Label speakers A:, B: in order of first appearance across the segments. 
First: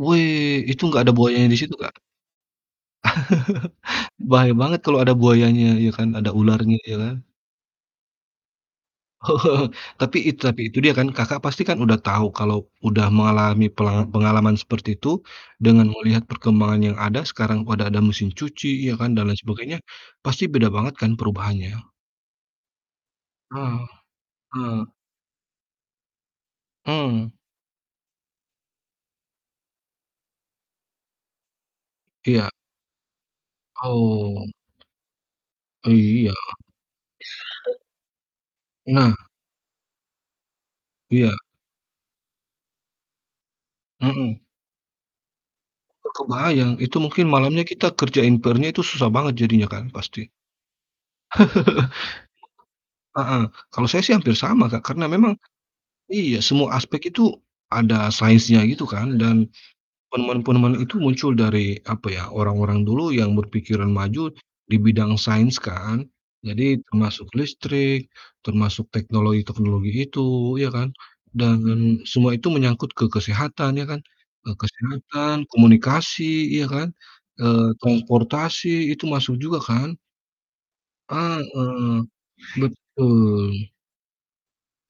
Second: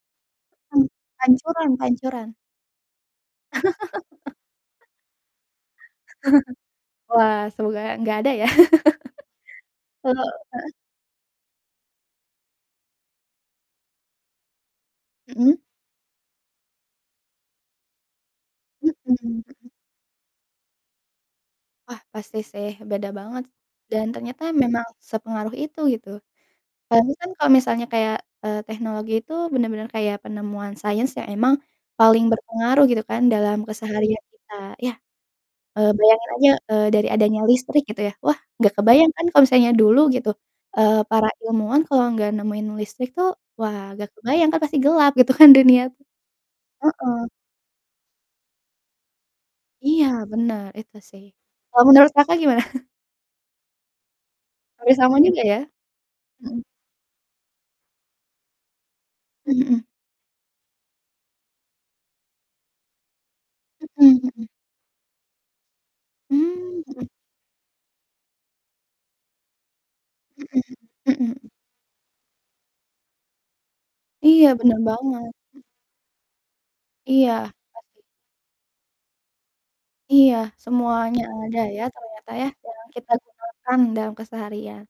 A: Wuih, itu
B: Mhm.
A: nggak ada buayanya di
B: Pancuran
A: situ Kak?
B: pancuran.
A: Bahaya banget kalau ada buayanya, ya kan? Ada ularnya, ya kan?
B: Wah, semoga nggak ada ya.
A: Tapi
B: Eee
A: itu tapi
B: heeh.
A: itu dia kan Kakak pasti kan udah tahu kalau udah mengalami pelanga pengalaman seperti itu
B: Mhm.
A: dengan melihat perkembangan yang ada, sekarang pada ada mesin cuci,
B: Mhm
A: ya kan, dan lain
B: mhm.
A: sebagainya, pasti beda banget kan, perubahannya?
B: Wah, pasti sih beda banget,
A: Heeh.
B: dan ternyata
A: Heeh.
B: memang sepengaruh itu, gitu. Soalnya kan
A: Mmm.
B: kalau misalnya kayak, eee, teknologi itu bener-bener kayak penemuan sains yang emang paling
A: Iya.
B: berpengaruh, gitu kan, dalam keseharian
A: Oh.
B: kita, iya, eee, bayangin
A: Iya.
B: aja, eee, dari adanya listrik, gitu ya. Wah, nggak kebayang
A: Nah.
B: kan, kalau misalnya dulu gitu, eee, para
A: Iya.
B: ilmuwan kalau nggak nemuin listrik tuh, wah, nggak
A: Mhm.
B: kebayang kan, pasti gelap gitu kan, dunia tuh.
A: Oh, kebayang, itu
B: Heeh.
A: mungkin malamnya kita kerjain PR-nya itu susah banget jadinya kan,
B: Iya,
A: pasti.
B: bener, itu sih. Kalau menurut Kakak, gimana?
A: Heeh, kalau saya sih hampir sama Kak.
B: Hampir
A: Karena
B: sama
A: memang
B: juga, ya?
A: iya,
B: Mhm.
A: semua aspek itu, ada sainsnya gitu kan. Dan,
B: Mmm, mhm.
A: penemuan-penemuan itu muncul dari, apa ya, orang-orang dulu yang berpikiran
B: Mhm
A: maju
B: mhm.
A: di bidang sains kan. Jadi,
B: Mmm, mhm.
A: termasuk listrik, termasuk teknologi-teknologi
B: Mhm
A: itu, ya
B: mhm.
A: kan,
B: Mhm mhm.
A: dan semua itu menyangkut ke kesehatan, ya kan.
B: Iya,
A: Eee,
B: bener banget.
A: kesehatan, komunikasi, ya kan,
B: Iya,
A: eee,
B: pasti.
A: transportasi itu masuk juga kan.
B: Iya, semuanya ada ya,
A: Heeh,
B: ternyata ya, yang kita
A: betul.
B: gunakan dalam keseharian.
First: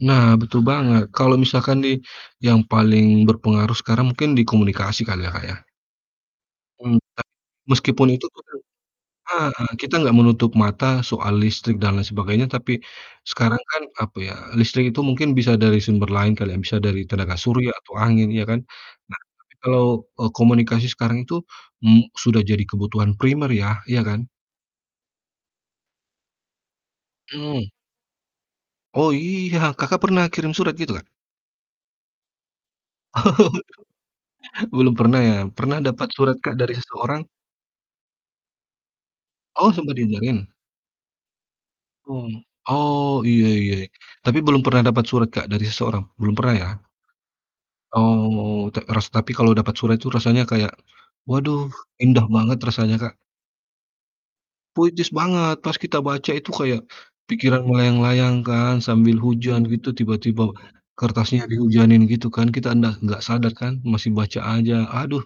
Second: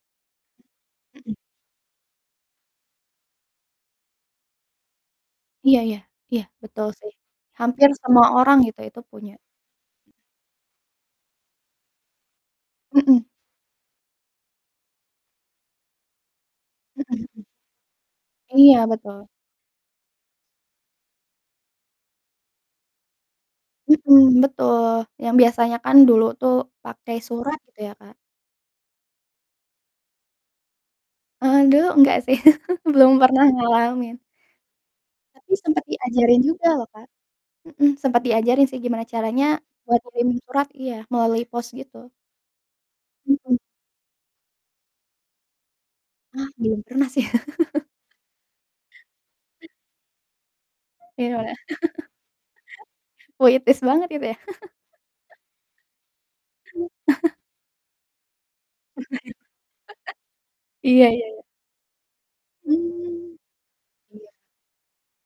A: Nah, betul banget,
B: Mhm.
A: kalau misalkan nih yang paling berpengaruh sekarang mungkin di komunikasi kali ya, Kak, ya?
B: Iya iya, iya, betul
A: Mmm,
B: sih,
A: tapi
B: hampir
A: meskipun itu
B: semua orang
A: [unintelligible]
B: gitu, itu punya.
A: heeh, kita nggak menutup mata soal listrik, dan lain sebagainya. Tapi,
B: Mhm.
A: sekarang kan, apa ya, listrik itu mungkin bisa dari sumber lain, kali ya, bisa
B: Mhm
A: dari tenaga
B: mhm.
A: surya atau angin, iya kan.
B: Iya,
A: Nah,
B: betul.
A: tapi kalau, eee, komunikasi sekarang itu, mu sudah jadi kebutuhan primer ya, ya
B: Mhm,
A: kan?
B: betul. Yang biasanya kan dulu tuh pakai surat
A: Mmm.
B: gitu ya, Kak?
A: Oh iya, Kakak pernah kirim surat gitu Kak?
B: Aduh, enggak sih. Belum pernah ngalamin.
A: Belum pernah ya?
B: Tapi
A: Pernah
B: sempet
A: dapat surat
B: diajarin
A: Kak,
B: juga
A: dari
B: loh Kak.
A: seseorang?
B: Mhm, sempet diajarin sih, gimana caranya
A: Oh, sempat
B: buat kirimin
A: diajarin?
B: surat iya, melalui pos gitu
A: Mmm. Oh, iya
B: Mhm.
A: iya iya, tapi belum pernah dapat surat Kak dari seseorang? Belum
B: Ah,
A: pernah, ya?
B: belum pernah sih.
A: Oh, ta ras tapi kalau dapat surat itu rasanya kayak
B: Iya lah.
A: waduh indah banget rasanya Kak.
B: Puitis banget itu ya?
A: Puitis banget, pas kita baca itu kayak, pikiran melayang-layang kan sambil hujan gitu, tiba-tiba
B: Iya iya iya.
A: kertasnya dihujanin gitu kan, kita endah nggak
B: Mmm.
A: sadar kan masih
B: Iya.
A: baca aja, aduh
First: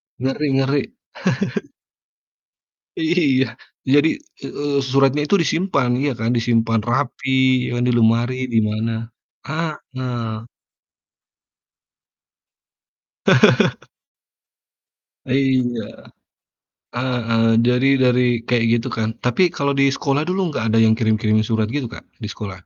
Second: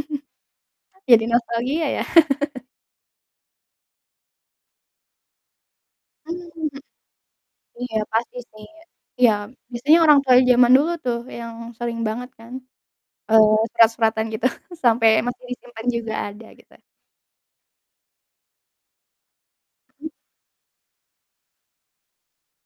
A: ngeri ngeri.
B: Jadi nostalgia ya?
A: Iya, jadi, e eee, suratnya itu disimpan ya kan,
B: Mmm, mhm.
A: disimpan rapi, ya kan di
B: Iya,
A: lemari,
B: pasti
A: di
B: sih.
A: mana.
B: Iya, biasanya orang tua
A: Heeh.
B: jaman dulu tuh yang sering banget kan, eee, surat-suratan gitu, sampai
A: Ah
B: masih
A: iya,
B: disimpan juga ada, gitu.
A: heeh. Jadi dari kayak gitu kan, tapi kalau di
B: Mhm.
A: sekolah dulu nggak ada yang kirim-kirimin surat gitu Kak, di sekolah?